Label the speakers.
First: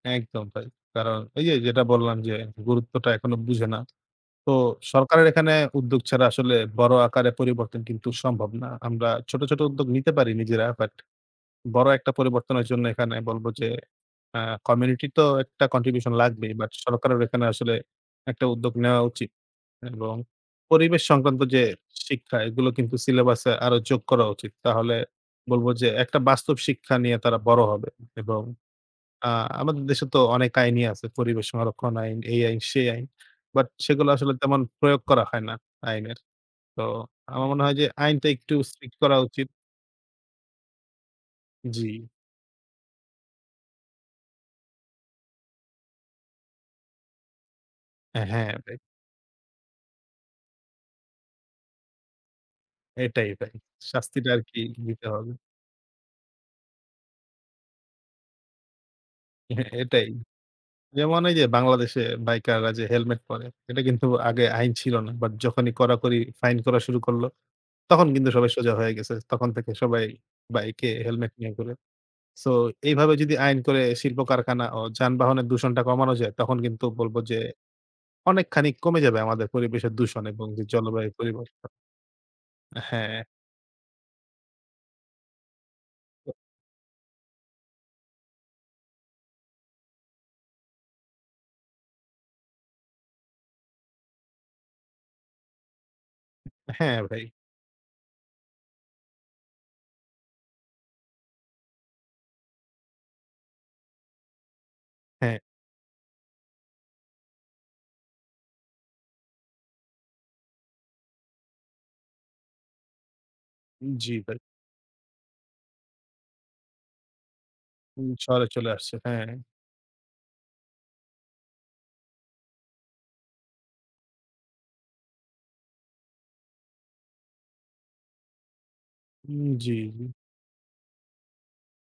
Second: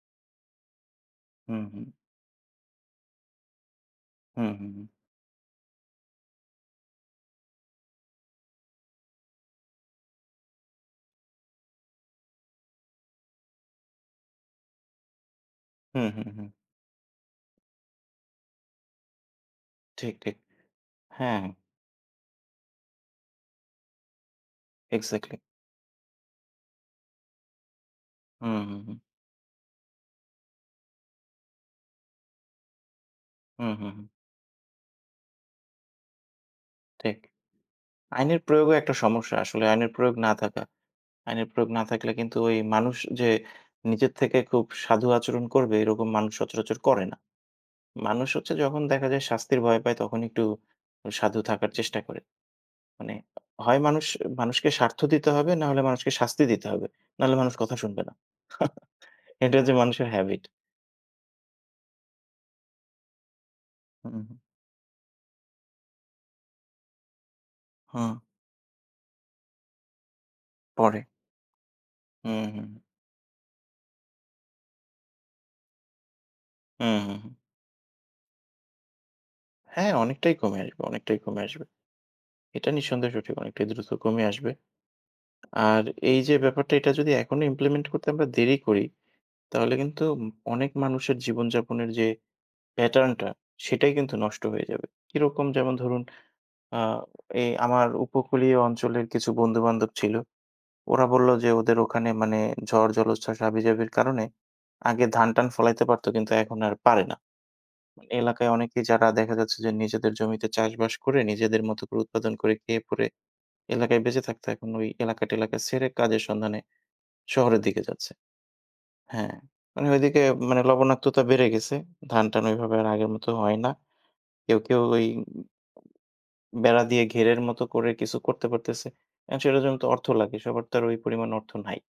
Speaker 1: একদম ভাই কারণ ওই যে,
Speaker 2: হুম,
Speaker 1: যেটা
Speaker 2: হুম।
Speaker 1: বললাম যে, গুরুত্বটা এখনো বুঝে না।
Speaker 2: হুম,
Speaker 1: তো
Speaker 2: হুম, হুম।
Speaker 1: সরকারের এখানে উদ্যোগ ছাড়া আসলে বড় আকারে পরিবর্তন কিন্তু সম্ভব না। আমরা ছোট, ছোট উদ্যোগ নিতে পারি নিজেরা বাট বড় একটা পরিবর্তনের জন্য এখানে বলব, যে, আ community তো একটা
Speaker 2: হুম,
Speaker 1: contribution
Speaker 2: হুম,
Speaker 1: লাগবেই।
Speaker 2: হুম।
Speaker 1: but সরকারেরও এখানে আসলে একটা উদ্যোগ নেওয়া উচিত
Speaker 2: ঠিক,
Speaker 1: এবং
Speaker 2: ঠিক
Speaker 1: পরিবেশ সংক্রান্ত
Speaker 2: হ্যাঁ।
Speaker 1: যে, শিক্ষা এগুলো কিন্তু syllabus এ আরও যোগ করা উচিত। তাহলে
Speaker 2: exactly।
Speaker 1: বলব যে, একটা বাস্তব শিক্ষা নিয়ে তারা বড় হবে এবং
Speaker 2: হুম, হুম, হুম।
Speaker 1: আ আমাদের দেশে তো অনেক আইনই আছে। পরিবেশ সংরক্ষণ আইন, এই আইন, সেই আইন। but
Speaker 2: হুম, হুম।
Speaker 1: সেগুলা আসলে তেমন প্রয়োগ করা হয় না আইনের। তো
Speaker 2: ঠিক
Speaker 1: আমার মনে হয় যে, আইনটা
Speaker 2: আইনের
Speaker 1: একটু
Speaker 2: প্রয়োগও একটা
Speaker 1: strict করা
Speaker 2: সমস্যা
Speaker 1: উচিত।
Speaker 2: আসলে আইনের প্রয়োগ না থাকা। আইনের প্রয়োগ না
Speaker 1: জি।
Speaker 2: থাকলে কিন্তু ওই মানুষ যে, নিজের থেকে খুব সাধু আচরণ করবে, এরকম মানুষ সচরাচর করে না।
Speaker 1: হ্যাঁ,
Speaker 2: মানুষ
Speaker 1: হ্যাঁ,
Speaker 2: হচ্ছে
Speaker 1: ভাই।
Speaker 2: যখন দেখা যায় শাস্তির ভয় পায় তখন একটু সাধু থাকার চেষ্টা করে। মানে
Speaker 1: এটাই ভাই
Speaker 2: হয় মানুষ
Speaker 1: শাস্তিটা আরকি
Speaker 2: মানুষকে স্বার্থ
Speaker 1: দিতে
Speaker 2: দিতে
Speaker 1: হবে।
Speaker 2: হবে নাহলে মানুষকে শাস্তি দিতে হবে, নাহলে মানুষ কথা শুনবে না, এটা
Speaker 1: হ্যাঁ,
Speaker 2: হচ্ছে
Speaker 1: এটাই
Speaker 2: মানুষের হ্যাবিট।
Speaker 1: যেমন এই যে, বাংলাদেশে বাইকাররা যে, helmet পরে এটা কিন্তু
Speaker 2: হুম।
Speaker 1: আগে আইন ছিল না। but যখনই কড়াকড়ি fine করা শুরু করল তখন
Speaker 2: হুম।
Speaker 1: কিন্তু সবাই সোজা হয়ে গেছে। তখন থেকে সবাই বাইকে
Speaker 2: পরে।
Speaker 1: helmet নিয়ে ঘুরে।
Speaker 2: হুম,
Speaker 1: so
Speaker 2: হুম।
Speaker 1: এইভাবে যদি আইন করে শিল্প কারখানা ও যানবাহনের দূষণটা কমানো যায় তখন কিন্তু
Speaker 2: হুম,
Speaker 1: বলব
Speaker 2: হুম।
Speaker 1: যে, অনেকখানি ক কমে যাবে আমাদের
Speaker 2: হ্যাঁ,
Speaker 1: পরিবেশের দূষণ
Speaker 2: অনেকটাই
Speaker 1: এবং
Speaker 2: কমে,
Speaker 1: জলবায়ু
Speaker 2: অনেকটাই কমে আসবে
Speaker 1: পরিবর্তন।
Speaker 2: এটা নিঃসন্দেহে
Speaker 1: হ্যাঁ।
Speaker 2: সত্যি অনেকটাই দ্রুত কমে আসবে। আর এই যে, ব্যাপারটা, এটা যদি এখনই implement করতে আমরা দেরি করি তাহলে কিন্তু অনেক মানুষের জীবনযাপনের যে, pattern টা সেটাই কিন্তু নষ্ট হয়ে যাবে কিরকম? যেমন ধরুন, আ
Speaker 1: হ্যাঁ, ভাই।
Speaker 2: এ আমার উপকূলীয় অঞ্চলের কিছু বন্ধু-বান্ধব ছিল। ওরা বলল যে, ওদের ওখানে মানে ঝড়, জলোচ্ছ্বাস, হাবি-জাবির কারণে আগে
Speaker 1: হ্যাঁ।
Speaker 2: ধান-টান ফলাইতে পারত কিন্তু এখন আর পারে না। এলাকায় অনেকেই যারা দেখা যাচ্ছে যে, নিজেদের জমিতে চাষবাস করে, নিজেদের মতো করে উৎপাদন করে, খেয়ে-পরে এলাকায়
Speaker 1: জি,
Speaker 2: বেঁচে
Speaker 1: ভাই।
Speaker 2: থাকত, এখন ওই এলাকা-টেলাকা ছেড়ে কাজের সন্ধানে শহরের দিকে
Speaker 1: উ
Speaker 2: যাচ্ছে
Speaker 1: শহরে চলে আসছে হ্যাঁ।
Speaker 2: হ্যাঁ, মানে ওইদিকে মানে লবণাক্ততা বেড়ে গেছে, ধান-টান ওইভাবে আর আগের মতো হয় না কেউ, কেউ ওই বেড়া দিয়ে ঘেরের মতো করে কিছু করতে পারতেছে। এ
Speaker 1: হুম,
Speaker 2: সেটার জন্য তো অর্থ
Speaker 1: জি।
Speaker 2: লাগে সবার তো আর ওই পরিমাণ অর্থ নাই।